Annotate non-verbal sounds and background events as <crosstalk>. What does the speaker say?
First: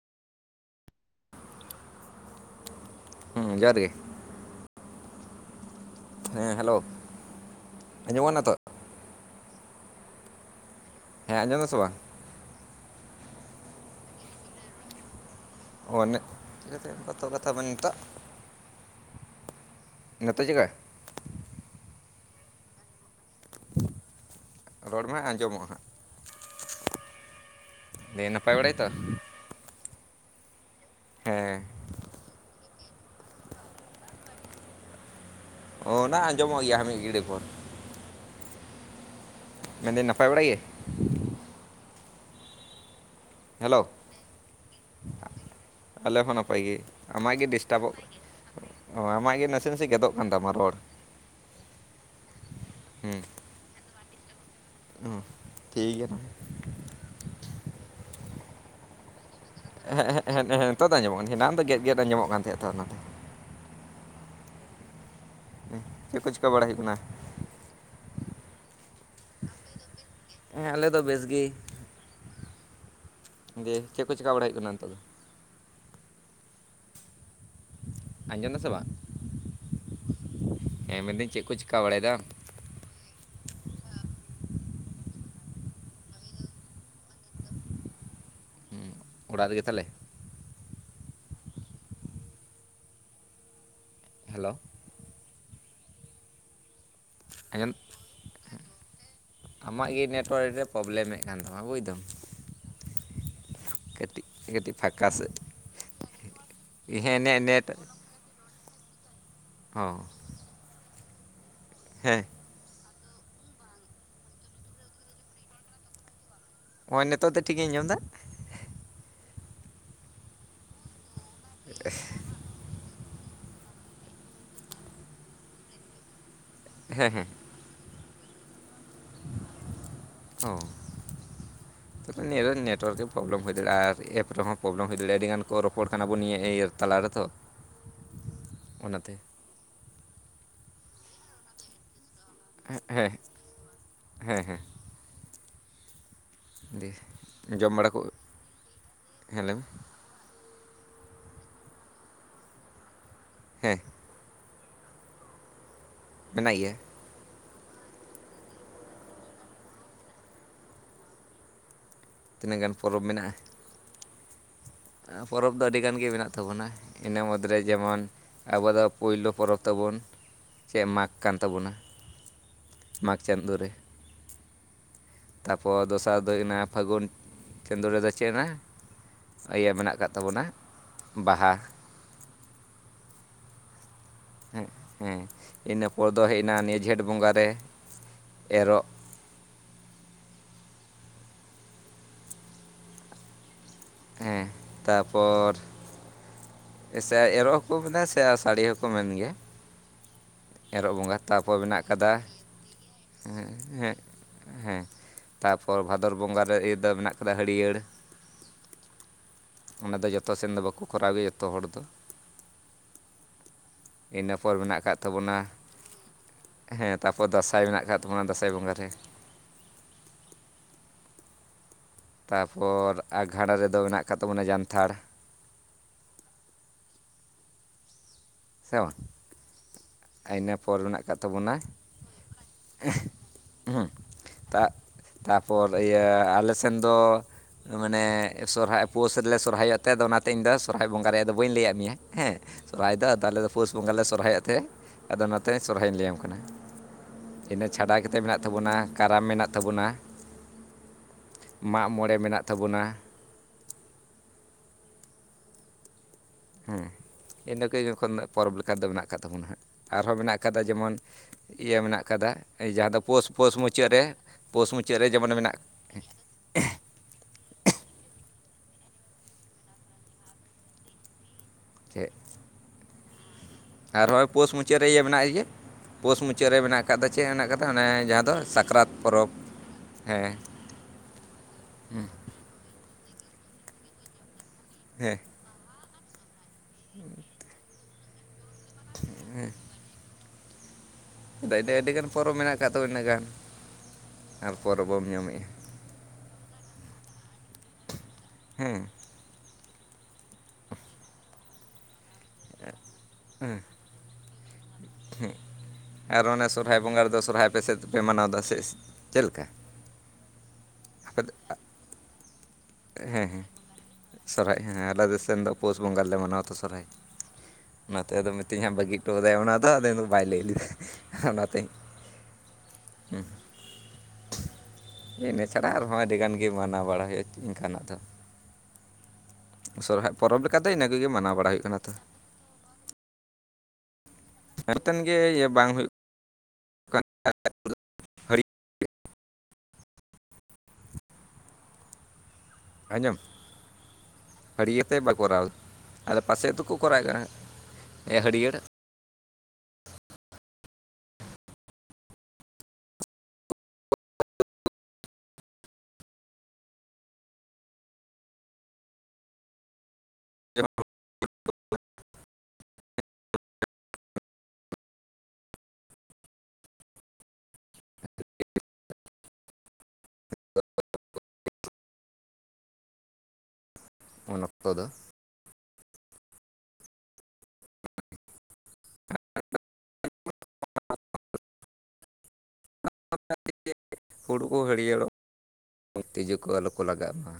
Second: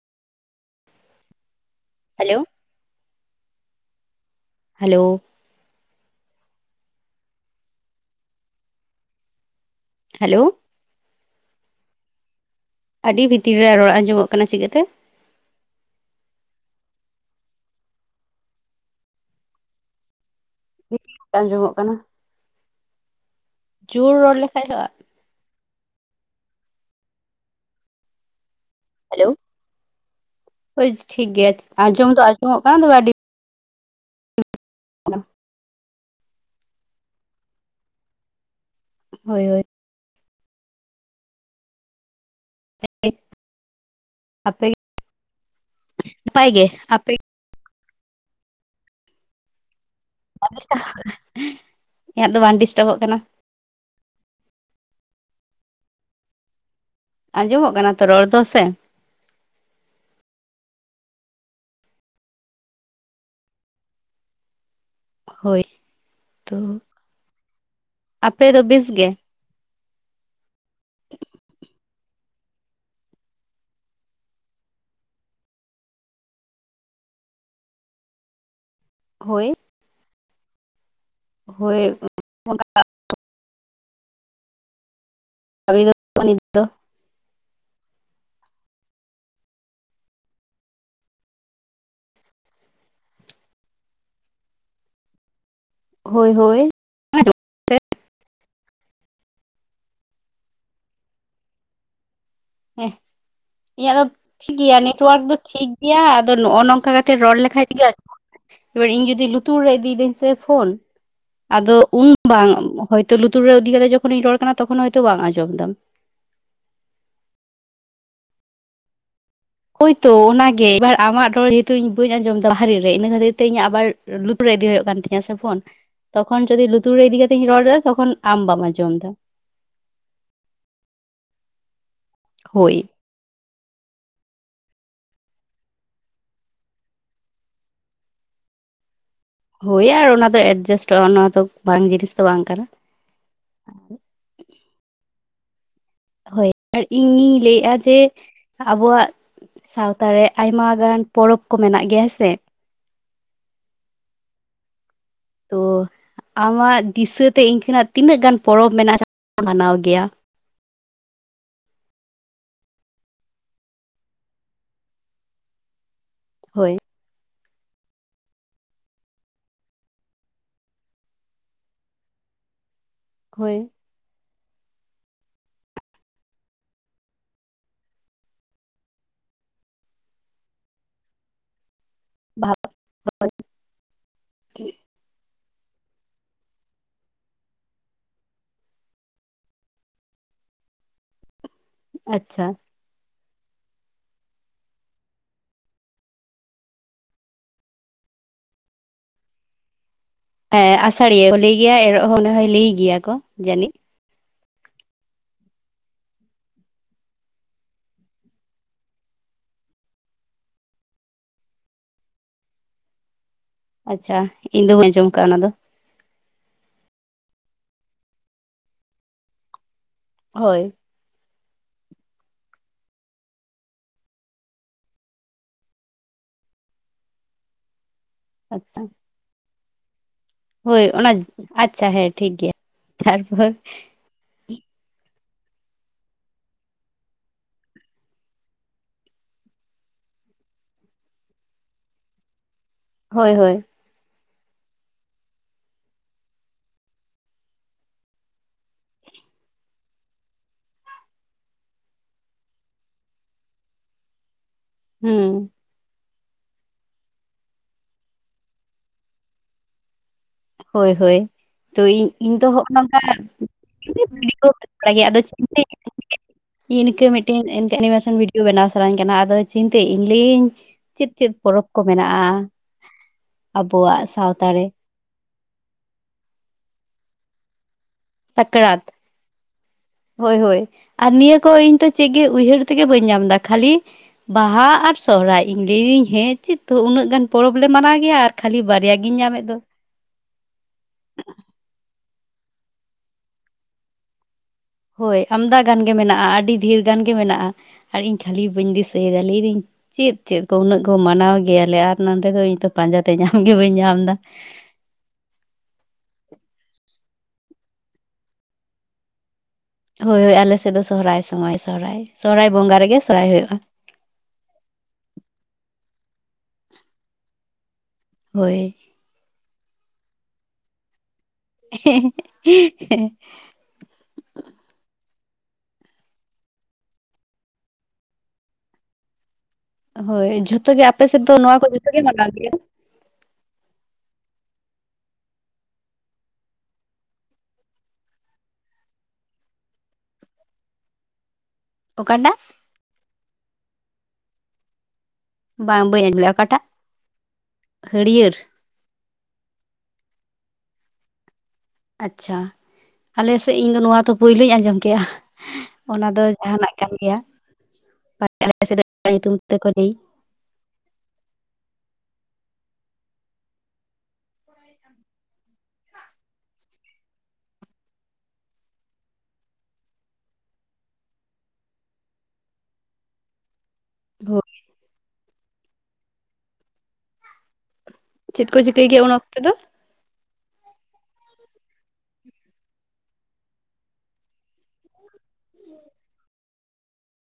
Hello. ᱦᱩᱸ ᱡᱚᱦᱟᱨ ᱜᱮ᱾ ᱦᱮᱞᱚ᱾ ᱦᱮᱸ ᱦᱟᱞᱚ ᱟᱸᱡᱚᱢᱚᱜ ᱠᱟᱱᱟ ᱛᱚ? ᱦᱟᱞᱚ᱾ ᱦᱮᱸ ᱟᱸᱡᱚᱢᱫᱟᱥᱮ ᱵᱟᱝ? ᱟᱹᱰᱤ ᱵᱷᱤᱛᱤᱨ ᱨᱮ ᱨᱚᱲ ᱟᱸᱡᱚᱢᱚᱜ ᱠᱟᱱᱟ ᱪᱤᱠᱟᱹᱛᱮ? ᱚᱱᱮᱜ <unintelligible> ᱱᱤᱛᱚᱜ ᱪᱮᱠᱟ ᱜᱤᱛᱤᱡ ᱵᱟᱝ ᱟᱸᱡᱚᱢᱚᱜ ᱠᱟᱱᱟ᱾ ᱡᱩᱨ ᱨᱚᱲ ᱞᱮᱠᱷᱟᱡ ᱫᱚ ᱨᱚᱲᱢᱮ ᱟᱸᱡᱚᱢᱚᱜᱼᱟ ᱦᱟᱸᱜ ᱱᱷᱟᱜ᱾ ᱞᱟᱹᱭᱟ ᱱᱟᱯᱟᱭ ᱵᱟᱲᱟ ᱜᱮᱛᱚ? ᱦᱚᱭ ᱴᱷᱤᱠ ᱜᱮᱭᱟ ᱦᱮᱸ ᱟᱸᱡᱚᱢ ᱫᱚ ᱟᱸᱡᱚᱢᱚᱜ ᱠᱟᱱᱟ ᱫᱚ ᱟᱹᱰᱤ <unintelligible> ᱚᱻ ᱚᱱᱟ ᱟᱸᱡᱚᱢᱚᱜ ᱜᱮᱭᱟ ᱢᱤᱜ ᱜᱟᱹᱲᱤ ᱯᱚᱨᱮ᱾ ᱦᱚᱭ ᱦᱚᱭ᱾ ᱢᱮᱱᱫᱟᱹᱧ ᱱᱟᱯᱟᱭ ᱵᱟᱲᱟ ᱜᱮ? <unintelligible> ᱦᱮᱞᱚ ᱟᱯᱮ ᱟᱞᱮ ᱦᱚᱸ ᱱᱟᱯᱟᱭ ᱜᱮ, ᱟᱢᱟᱜ ᱜᱮ ᱰᱤᱥᱴᱟᱵᱚᱜ ᱚ ᱟᱢᱟᱜ ᱜᱮ ᱱᱟᱥᱮ ᱱᱟᱥᱮ ᱜᱮᱫᱚᱜ ᱠᱟᱱ ᱛᱟᱢᱟ ᱨᱚᱲ <unintelligible> ᱤᱧᱟᱹᱜ ᱫᱚ ᱵᱟᱝ ᱰᱤᱥᱴᱟᱵᱚᱜ ᱠᱟᱱᱟ᱾ ᱚ᱾ ᱴᱷᱤᱠ ᱜᱮᱭᱟ ᱛᱟ ᱟᱸᱡᱚᱢᱚᱜ ᱠᱟᱱᱟ ᱛᱚ ᱨᱚᱲ ᱫᱚ ᱥᱮ? ᱦᱮᱸᱜ ᱦᱮᱸᱜ ᱦᱮᱸᱜ ᱱᱮᱦᱮᱸ ᱱᱤᱛᱚᱜ ᱫᱚ ᱟᱸᱡᱚᱢᱚᱜ ᱠᱟᱱᱟ ᱮᱱᱟᱝ ᱫᱚ ᱜᱮᱫ ᱜᱮᱫ ᱟᱸᱡᱚᱢᱚᱜ ᱠᱟᱱ ᱛᱟᱦᱮᱸᱫ ᱛᱚ ᱚᱱᱟ ᱫᱚ᱾ ᱦᱚᱭ᱾ ᱪᱮᱜ ᱠᱚ ᱪᱤᱠᱟ ᱵᱟᱲᱟ ᱦᱩᱭᱩᱜ ᱠᱟᱱᱟ? ᱟᱯᱮ ᱫᱚ ᱵᱮᱥ ᱜᱮ? ᱦᱮᱸ ᱟᱞᱮ ᱫᱚ ᱵᱮᱥ ᱜᱮ᱾ ᱫᱤᱭᱮ ᱪᱮᱜ ᱠᱚ ᱪᱮᱠᱟ ᱵᱟᱲᱟ ᱦᱩᱭᱩᱜ ᱠᱟᱱᱟ ᱱᱤᱛᱚᱜ ᱫᱚ? ᱟᱸᱡᱚᱢ ᱫᱟᱜ ᱥᱮ ᱵᱟᱝ? ᱦᱚᱭ᱾ ᱮ ᱢᱮᱱ ᱫᱟᱹᱧ ᱦᱚᱭ <unintelligible> ᱟᱢᱤ ᱫᱚ <unintelligible> ᱫᱚ ᱦᱩᱸ ᱚᱲᱟᱜ ᱨᱮᱜᱮ ᱛᱟᱦᱟᱞᱮ? ᱦᱮᱞᱚ ᱦᱚᱭ ᱦᱚᱭ᱾ <unintelligible> ᱟᱢᱟᱜ ᱜᱮ ᱱᱮᱴᱚᱣᱟᱨᱠ ᱨᱮ ᱯᱨᱚᱵᱞᱮᱢᱮᱫ ᱠᱟᱱ ᱛᱟᱢᱟ ᱵᱩᱡᱽᱫᱟᱢ᱾ ᱦᱮᱸ᱾ ᱤᱧᱟᱹᱜ ᱫᱚ ᱴᱷᱤᱠ ᱠᱟᱹᱴᱤᱡ ᱜᱮᱭᱟ ᱯᱷᱟᱸᱠᱟ ᱱᱮᱴᱚᱣᱟᱨᱠ ᱥᱮᱫ ᱫᱚ ᱴᱷᱤᱠ ᱜᱮᱭᱟ, ᱟᱫᱚ ᱱᱚᱜᱼᱚ ᱱᱚᱝᱠᱟ ᱠᱟᱛᱮ ᱦᱮᱸ ᱱᱮ ᱨᱚᱲ ᱱᱮᱴ ᱞᱮᱠᱷᱟᱡ <inaudible> ᱮᱵᱟᱨ ᱤᱧ ᱡᱩᱫᱤ ᱞᱩᱛᱩᱨ ᱨᱮ ᱦᱚᱸ ᱤᱫᱤᱭᱮᱫᱟᱹᱧ ᱥᱮ ᱯᱷᱳᱱ, ᱟᱫᱚ ᱩᱱ ᱦᱮᱸ <inaudible> ᱦᱚᱭᱛᱚᱞᱩᱛᱩᱨ ᱨᱮ ᱤᱫᱤ ᱠᱟᱛᱮ ᱡᱚᱠᱷᱚᱱᱤᱧ ᱨᱚᱲ ᱠᱟᱱᱟ ᱛᱚᱠᱷᱚᱱ ᱦᱚᱭᱛᱚ ᱵᱟᱝ ᱟᱸᱡᱚᱢ ᱫᱟᱢ᱾ ᱦᱚᱸᱜᱼᱚᱭ ᱱᱤᱛᱚᱜ ᱫᱚ ᱴᱷᱤᱠ ᱜᱤᱧ ᱟᱸᱡᱚᱢᱫᱟ᱾ ᱦᱳᱭᱛᱳ ᱚᱱᱟ ᱜᱮ ᱮᱵᱟᱨ ᱟᱢᱟᱜ ᱨᱚᱲ ᱡᱮᱦᱮᱛᱩ ᱤᱧ ᱵᱟᱹᱧ ᱟᱸᱡᱚᱢ <inaudible> ᱨᱮ, ᱤᱱᱟᱹ ᱠᱷᱟᱹᱛᱤᱨ ᱛᱮ ᱤᱧ ᱟᱵᱟᱨ ᱞᱩᱛᱩᱨ ᱨᱮ ᱤᱫᱤ ᱦᱩᱭᱩᱜ ᱠᱟᱱ ᱛᱤᱧᱟᱹ ᱥᱮ ᱯᱷᱚᱱ, ᱛᱚᱠᱷᱚᱱ ᱡᱚᱫᱤ ᱞᱩᱛᱩᱨ ᱨᱮ ᱦᱮᱸ ᱤᱫᱤ ᱦᱮᱸ ᱠᱟᱛᱮᱧ ᱨᱚᱲ ᱮᱫᱟ ᱛᱚᱠᱷᱚᱱ ᱟᱢ ᱵᱟᱢ ᱟᱸᱡᱚᱢᱫᱟ, ᱦᱚᱸ ᱛᱚᱵᱮ ᱱᱤᱭᱟᱹ ᱫᱚ ᱦᱳᱭ᱾ ᱱᱮᱴᱣᱟᱨᱠ ᱜᱮ ᱯᱨᱚᱵᱞᱮᱢ ᱦᱩᱭ ᱫᱟᱲᱮᱭᱟᱜᱼᱟ ᱟᱨ ᱮᱯ ᱨᱮᱦᱚᱸ ᱯᱨᱚᱵᱞᱮᱢ ᱦᱩᱭ ᱫᱟᱲᱮᱭᱟᱜᱼᱟ ᱟᱹᱰᱤᱜᱟᱱ ᱠᱚ ᱨᱚᱯᱚᱲ ᱠᱟᱱᱟ ᱵᱚᱱ ᱱᱤᱭᱟᱹ ᱤᱭᱟᱹ ᱛᱟᱞᱟᱨ ᱨᱮ ᱛᱚ᱾ ᱚᱱᱟ ᱛᱮ᱾ ᱦᱳᱭ ᱟᱨ ᱚᱱᱟ ᱫᱚ ᱮᱰᱡᱟᱥᱴᱚᱜᱼᱟ ᱚᱱᱟ ᱫᱚ ᱢᱟᱨᱟᱝ ᱡᱤᱱᱤᱥ ᱫᱚ ᱵᱟᱝ ᱠᱟᱱᱟ᱾ <unintelligible> ᱦᱮᱸ ᱦᱮᱸ᱾ ᱦᱳᱭ ᱟᱨ ᱫᱤᱭᱮ ᱤᱧᱤᱧ ᱡᱚᱢ ᱞᱟᱹᱭᱮᱜᱼᱟ ᱵᱟᱲᱟ ᱠᱚ ᱡᱮ, ᱟᱵᱚᱣᱟᱜ ᱦᱮᱸ ᱞᱟᱹᱭ ᱢᱮ ᱥᱟᱶ ᱛᱟ ᱨᱮ ᱟᱭᱢᱟ ᱜᱟᱱ ᱯᱚᱨᱚᱵᱽ ᱠᱚ ᱢᱮᱱᱟᱜ ᱜᱮᱭᱟ ᱦᱮᱸ ᱥᱮ, ᱦᱮᱸ᱾ ᱛᱚ ᱢᱮᱱᱟᱜ ᱜᱮᱭᱟ ᱟᱢᱟᱜ ᱫᱤᱥᱟᱹᱛᱮ ᱤᱝᱠᱟᱹᱱᱟᱜ ᱛᱤᱱᱟᱹᱜ ᱜᱟᱱ ᱯᱚᱨᱚᱵᱽ ᱢᱮᱱᱟᱜᱼᱟ ᱡᱟᱦᱟᱸ <inaudible> ᱢᱟᱱᱟᱣ ᱜᱮᱭᱟ? ᱛᱤᱱᱟᱹᱜ ᱜᱟᱱ ᱯᱚᱨᱚᱵᱽ ᱢᱮᱱᱟᱜᱼᱟ? ᱟᱸ ᱯᱚᱨᱚᱵᱽ ᱫᱚ ᱟᱹᱰᱤ ᱜᱟᱱ ᱜᱮ ᱢᱮᱱᱟᱜ ᱛᱟᱵᱚᱱᱟ᱾ ᱦᱳᱭ ᱤᱱᱟᱹ ᱢᱩᱫᱽᱨᱮ ᱡᱮᱢᱚᱱ, ᱟᱵᱚᱣᱟᱜ ᱫᱚ ᱯᱩᱭᱞᱳ ᱯᱚᱨᱚᱵᱽ ᱛᱟᱵᱚᱱ ᱪᱮᱫ ᱢᱟᱜᱽ ᱠᱟᱱ ᱛᱟᱵᱚᱱᱟ, ᱢᱟᱜᱽ ᱪᱟᱸᱫᱳ ᱦᱳᱭ ᱨᱮ, ᱛᱟᱯᱚᱨ ᱫᱚᱥᱟᱨ ᱫᱚ ᱦᱩᱭ ᱚᱱᱟ ᱯᱷᱟᱹᱜᱩᱱ ᱪᱟᱸᱫᱳ ᱨᱮᱫᱚ ᱪᱮᱫ ᱚᱱᱟ ᱤᱭᱟᱹ ᱢᱮᱱᱟᱜ ᱠᱟᱜ ᱛᱟᱵᱚᱱᱟ ᱵᱟᱦᱟ, ᱵᱟᱦᱟ ᱦᱮᱸ ᱦᱮᱸ, ᱤᱱᱟᱹ ᱯᱚᱨ ᱫᱚ ᱦᱮᱡ ᱮᱱᱟ ᱱᱤᱭᱟᱹ ᱡᱷᱮᱸᱴ ᱵᱚᱸᱜᱟ ᱨᱮ, ᱮᱨᱚᱜ᱾ ᱟᱪᱪᱷᱟ᱾ ᱦᱮᱸ, ᱛᱟᱯᱚᱨ ᱥᱮ ᱮᱨᱚᱜ ᱦᱚᱸ ᱠᱚ ᱢᱮᱱᱟ ᱥᱮ ᱟᱥᱟᱲᱤᱭᱟᱹ ᱦᱚᱸ ᱠᱚ ᱢᱮᱱ ᱜᱮᱭᱟ᱾ ᱦᱮᱸ ᱮᱨᱚᱜ ᱵᱚᱸᱜᱟ ᱟᱥᱟᱲᱤᱭᱟᱹ ᱠᱚ ᱞᱟᱹᱭ ᱛᱟᱯᱚᱨ ᱜᱮᱭᱟ ᱢᱮᱱᱟᱜ ᱮᱨᱚᱜ ᱠᱟᱫᱟ, ᱦᱚᱸ ᱚᱱᱟ ᱦᱚᱭ ᱞᱟᱹᱭ ᱜᱮᱭᱟ ᱠᱚ ᱡᱟᱹᱱᱤᱡ ᱦᱮᱸ ᱦᱮᱸ, ᱛᱟᱯᱚᱨ ᱵᱷᱟᱫᱚᱨ ᱵᱚᱸᱜᱟ ᱨᱮ ᱤᱭᱟᱹ ᱫᱚ ᱢᱮᱱᱟᱜ ᱠᱟᱫᱟ ᱦᱟᱹᱲᱤᱭᱟᱹᱲ, ᱚᱱᱟ ᱫᱚ ᱡᱚᱛᱚ ᱥᱮᱱ ᱫᱚ ᱵᱟᱠᱚ ᱠᱚᱨᱟᱣ ᱜᱮᱭᱟ ᱡᱚᱛᱚ ᱦᱚᱲ ᱫᱚ᱾ ᱟᱪᱪᱷᱟ ᱤᱱᱟᱹ ᱯᱚᱨ ᱤᱧ ᱫᱚ ᱢᱮᱱᱟᱜ ᱵᱟᱹᱧ ᱠᱟᱜ ᱟᱸᱡᱚᱢ ᱠᱟᱜᱼᱟ ᱚᱱᱟ ᱛᱟᱵᱚᱱᱟ ᱫᱚ ᱦᱮᱸ ᱛᱟᱯᱚᱨ ᱫᱟᱸᱥᱟᱭ ᱢᱮᱱᱟᱜ ᱠᱟᱜ ᱛᱟᱵᱚᱱᱟ ᱫᱟᱸᱥᱟᱭ ᱵᱚᱸᱜᱟ ᱨᱮ᱾ ᱦᱳᱭ᱾ ᱛᱟᱯᱚᱨ ᱟᱸᱜᱷᱟᱬ ᱨᱮᱫᱚ ᱢᱮᱱᱟᱜ ᱠᱟᱜ ᱛᱟᱵᱚᱱᱟ ᱡᱟᱱᱛᱷᱟᱲ, ᱥᱮ ᱟᱪᱪᱷᱟ᱾ ᱵᱟᱝ ᱤᱱᱟᱹ ᱯᱚᱨ ᱦᱳᱭ ᱢᱮᱱᱟᱜ ᱚᱱᱟ, ᱟᱠᱟᱫ ᱛᱟᱵᱚᱱᱟ ᱟᱪᱪᱷᱟ ᱦᱮᱸ ᱴᱷᱤᱠ ᱜᱮᱭᱟ ᱛᱟᱨᱯᱚᱨ᱾ ᱛᱟ ᱛᱟᱯᱚᱨ ᱤᱭᱟᱹ ᱟᱞᱮ ᱥᱮᱱ ᱫᱚ ᱢᱟᱱᱮ ᱥᱚᱨᱦᱟᱭ ᱯᱳᱥ ᱨᱮᱞᱮ ᱥᱚᱨᱦᱟᱭᱚᱜ ᱛᱮ ᱟᱫᱚ ᱚᱱᱟᱛᱮ ᱤᱧᱫᱚ ᱥᱚᱨᱦᱟᱭ ᱵᱚᱸᱜᱟ ᱨᱮᱭᱟᱜ ᱫᱚ ᱵᱟᱹᱧ ᱞᱟᱹᱭᱟᱜ ᱢᱮᱭᱟ ᱦᱮᱸ, ᱥᱚᱨᱦᱟᱭ ᱫᱚ ᱟᱫᱚ ᱦᱳᱭ ᱟᱞᱮ ᱫᱚ ᱦᱳᱭ ᱯᱳᱥ ᱵᱚᱸᱜᱟ ᱞᱮ ᱥᱚᱨᱦᱟᱭᱚᱜ ᱛᱮ, ᱟᱫᱚ ᱚᱱᱟᱛᱮ ᱥᱚᱨᱦᱟᱭᱤᱧ ᱞᱟᱹᱭᱟᱢ ᱠᱟᱱᱟ᱾ ᱤᱱᱟᱹ ᱪᱷᱟᱰᱟ ᱠᱟᱛᱮᱜ ᱢᱮᱱᱟᱜ ᱛᱟᱵᱚᱱᱟ ᱠᱟᱨᱟᱢ ᱢᱮᱱᱟᱜ ᱛᱟᱵᱚᱱᱟ, ᱢᱟᱜ ᱢᱚᱬᱮ ᱢᱮᱱᱟᱜ ᱛᱟᱵᱚᱱᱟ, ᱦᱩᱸ᱾ ᱦᱩᱸ ᱤᱱᱟᱹ ᱠᱚ ᱡᱚᱠᱷᱚᱱ ᱯᱚᱨᱚᱵᱽ ᱞᱮᱠᱟ ᱫᱚ ᱢᱮᱱᱟᱜ ᱠᱟᱜ ᱛᱟᱵᱚᱱᱟ ᱦᱟᱸᱜ, ᱟᱨᱦᱚᱸ ᱢᱮᱱᱟᱜ ᱠᱟᱫᱟ ᱦᱳᱭ ᱡᱮᱢᱚᱱ ᱦᱳᱭ ᱤᱭᱟᱹ ᱛᱚ ᱢᱮᱱᱟᱜ ᱤᱧ ᱤᱧ ᱠᱟᱫᱟ ᱫᱚ ᱦᱚᱜᱼᱚ ᱡᱟᱦᱟᱸ ᱱᱚᱝᱠᱟ ᱫᱚ ᱯᱳᱥ ᱯᱳᱥ ᱢᱩᱪᱟᱹᱫ ᱨᱮ, ᱵᱷᱤᱰᱭᱳ ᱯᱳᱥ ᱵᱟᱲᱟᱭ ᱢᱩᱪᱟᱹᱫ ᱜᱮᱭᱟ ᱨᱮ ᱟᱫᱚ ᱡᱮᱢᱚᱱ ᱢᱮᱱᱟᱜ ᱪᱤᱱᱛᱟᱹ <unintelligible> ᱤᱱᱠᱟᱹ ᱢᱤᱫ ᱴᱤᱱ ᱤᱱᱠᱟᱹ ᱮᱱᱤᱢᱮᱥᱚᱱ ᱵᱷᱤᱰᱭᱳ ᱵᱮᱱᱟᱣ ᱥᱟᱹᱱᱟᱹᱧ ᱠᱟᱱᱟ, ᱟᱫᱚ ᱪᱤᱱᱛᱟᱹᱭᱮᱫᱟᱹᱧ ᱞᱟᱹᱭᱤᱧ ᱪᱮᱫ ᱪᱮᱫ ᱯᱚᱨᱚᱵᱽ ᱠᱚ ᱪᱮᱫ ᱢᱮᱱᱟᱜᱼᱟ, ᱟᱵᱚᱣᱟᱜ ᱟᱨᱦᱚᱸ ᱥᱟᱶᱛᱟ ᱯᱳᱥ ᱨᱮ᱾ ᱢᱩᱪᱟᱹᱫ ᱤᱭᱟᱹ ᱢᱮᱱᱟᱜ ᱤᱭᱟᱹ ᱯᱳᱥ ᱢᱩᱪᱟᱹᱫ ᱨᱮ ᱢᱮᱱᱟᱜ ᱟᱠᱟᱫᱟ ᱪᱮᱫ ᱢᱮᱱᱟᱜ ᱟᱠᱟᱫᱟ ᱚᱱᱮ ᱡᱟᱦᱟᱸ ᱫᱚ ᱥᱟᱠᱨᱟᱛ ᱯᱚᱨᱚᱵᱽ ᱦᱮᱸ ᱦᱳᱭ ᱦᱳᱭ ᱟᱨ ᱱᱤᱭᱟᱹ ᱠᱚ ᱤᱧ ᱛᱚ ᱪᱮᱫ ᱜᱮ ᱩᱭᱦᱟᱹᱨ ᱛᱮᱜᱮ ᱵᱟᱹᱧ ᱧᱟᱢ ᱫᱟ, ᱠᱷᱟᱹᱞᱤ ᱵᱟᱦᱟ ᱟᱨ ᱦᱮᱸ ᱥᱚᱦᱚᱨᱟᱭ ᱤᱧ ᱞᱟᱹᱭᱫᱟᱹᱧ ᱦᱮᱸ ᱪᱮᱫ ᱛᱚ ᱩᱱᱟᱹᱜ ᱜᱟᱱ ᱯᱚᱨᱚᱵᱽ ᱞᱮ ᱢᱟᱱᱟᱣ ᱜᱮᱭᱟ, ᱟᱨ ᱠᱷᱟᱹᱞᱤ ᱵᱟᱨᱭᱟ ᱜᱤᱧ ᱧᱟᱢᱮᱫ ᱫᱚ᱾ ᱟᱹᱰᱤ ᱟᱹᱰᱤᱜᱟᱱ ᱯᱚᱨᱚᱵᱽ ᱢᱮᱱᱟᱜ ᱠᱟᱫ ᱛᱚ ᱤᱱᱟᱹᱜ ᱜᱟᱱ ᱟᱨ ᱯᱚᱨᱚᱵᱽ ᱦᱳᱭ ᱟᱢᱫᱟ ᱜᱟᱱ ᱜᱮ ᱢᱮᱱᱟᱜᱼᱟ, ᱟᱹᱰᱤ ᱰᱷᱤᱨ ᱜᱟᱱ ᱜᱮ ᱢᱮᱱᱟᱜᱼᱟ᱾ ᱟᱨ ᱤᱧ ᱠᱷᱟᱹᱞᱤ ᱵᱟᱹᱧ ᱦᱮᱸ ᱫᱤᱥᱟᱹᱭᱮᱫᱟ, ᱞᱟᱹᱭ ᱫᱟᱹᱧ ᱪᱮᱫ ᱪᱮᱫ ᱠᱚ ᱩᱱᱟᱹᱜ ᱠᱚ ᱢᱟᱱᱟᱣ ᱜᱮᱭᱟᱞᱮ, ᱟᱨ ᱱᱚᱰᱮ ᱫᱚ ᱤᱧ ᱛᱚ ᱯᱟᱸᱡᱟᱛᱮ ᱧᱟᱢ ᱜᱮ ᱦᱮᱸ ᱵᱟᱹᱧ ᱧᱟᱢ ᱫᱟ᱾ <unintelligible> ᱟᱨ ᱚᱱᱮ ᱥᱚᱨᱦᱟᱭ ᱵᱚᱸᱜᱟ ᱨᱮᱫᱚ ᱥᱚᱨᱦᱟᱭ ᱟᱯᱮ ᱥᱮᱫ ᱯᱮ ᱢᱟᱱᱟᱣᱫᱟ ᱥᱮ ᱪᱮᱫ ᱞᱮᱠᱟ? ᱦᱳᱭ ᱦᱳᱭ ᱟᱞᱮ ᱥᱮᱫ ᱫᱚ ᱟᱯᱮ ᱥᱚᱦᱨᱟᱭ ᱫᱚ ᱥᱚᱢᱚᱭ ᱥᱚᱦᱨᱟᱭ, ᱥᱚᱦᱨᱟᱭ ᱵᱚᱸᱜᱟ ᱨᱮᱜᱮ ᱦᱮᱸ ᱥᱚᱨᱦᱟᱭ ᱦᱮᱸ ᱦᱩᱭᱩᱜᱼᱟ᱾ ᱥᱚᱨᱦᱟᱭ ᱦᱮᱸ ᱟᱞᱮ ᱫᱤᱥᱚᱢ ᱫᱚ ᱯᱳᱥ ᱵᱚᱸᱜᱟᱞᱮ ᱢᱟᱱᱟᱣ ᱟᱛᱚ ᱥᱚᱦᱨᱟᱭ᱾ ᱚᱱᱟᱛᱮ ᱟᱫᱚ ᱦᱳᱭ ᱢᱤᱛᱟᱹᱧ ᱦᱟᱸᱜ ᱵᱟᱹᱜᱤ ᱴᱚ ᱟᱫᱟᱭ ᱚᱱᱟ ᱫᱚ ᱟᱫᱚ ᱵᱟᱭ ᱞᱟᱹᱭ ᱞᱮᱫᱟ᱾ <unintelligible> ᱤᱱᱟᱹ ᱪᱷᱟᱲᱟ ᱟᱨᱦᱚᱸ ᱟᱹᱰᱤᱜᱟᱱ ᱜᱮ ᱢᱟᱱᱟᱣ ᱵᱟᱲᱟ ᱦᱳᱭᱳᱜᱼᱟ ᱤᱱᱠᱟᱱᱟᱜ ᱫᱚ᱾ ᱥᱚᱨᱦᱟᱭ ᱦᱳᱭ ᱯᱚᱨᱚᱵᱽ ᱞᱮᱠᱟ ᱡᱷᱚᱛᱚ ᱫᱚ ᱜᱮ ᱤᱱᱟᱹ ᱟᱯᱮ ᱠᱚᱜᱮ ᱥᱮᱫ ᱫᱚ ᱢᱟᱱᱟᱣ ᱵᱟᱲᱟ ᱱᱚᱣᱟ ᱦᱩᱭᱩᱜ ᱠᱚ ᱠᱟᱱᱟ ᱡᱷᱚᱛᱚ ᱛᱚ ᱜᱮ ᱢᱟᱱᱟᱣ ᱜᱮᱭᱟ? <unintelligible> ᱜᱮ ᱤᱭᱟᱹ ᱵᱟᱝ ᱦᱩᱭᱩᱜ ᱠᱟᱱ ᱦᱟᱹᱲᱭᱟᱹᱨ ᱚᱠᱟᱴᱟᱜ? ᱟᱡᱚᱢ, ᱦᱟᱹᱲᱭᱟᱹ ᱛᱮ ᱵᱟ ᱠᱚᱨᱟᱣ ᱵᱟᱝ ᱵᱟᱹᱧ ᱟᱫᱚ ᱟᱸᱡᱚᱢ ᱞᱮᱫᱼᱟ ᱯᱟᱥᱮᱡ ᱚᱠᱟᱴᱟᱜ ᱫᱚᱠᱚ ᱠᱚᱨᱟᱣ ᱠᱟᱱᱟ ᱦᱮ ᱦᱟᱹᱲᱭᱟᱹᱨ ᱦᱟᱹᱲᱭᱟᱲ ᱟᱪᱪᱷᱟ᱾ ᱟᱞᱮ ᱥᱮᱫ ᱤᱧ ᱫᱚ ᱱᱚᱣᱟ ᱫᱚ ᱯᱳᱭᱞᱳᱧ ᱟᱸᱡᱚᱢ ᱠᱮᱜᱼᱟ ᱾ ᱚᱱᱟ ᱫᱚ ᱡᱟᱦᱟᱱᱟᱜ ᱠᱟᱱ ᱜᱮᱭᱟ᱾ <unintelligible> ᱛᱮᱠᱚ ᱞᱟᱹᱭ <unintelligible> ᱩᱱ ᱦᱳᱭ ᱚᱠᱛᱚ ᱫᱚ᱾ ᱪᱮᱫ ᱠᱚ ᱪᱤᱠᱟᱹᱭ ᱜᱮᱭᱟ ᱩᱱ ᱚᱠᱛᱚ ᱫᱚ? <unintelligible> ᱦᱩᱲᱩ ᱠᱚ ᱦᱟᱹᱲᱭᱟᱹᱲᱚᱜ, ᱛᱤᱡᱩ ᱠᱚ ᱟᱞᱚ ᱠᱚ ᱞᱟᱜᱟᱜ ᱢᱟ᱾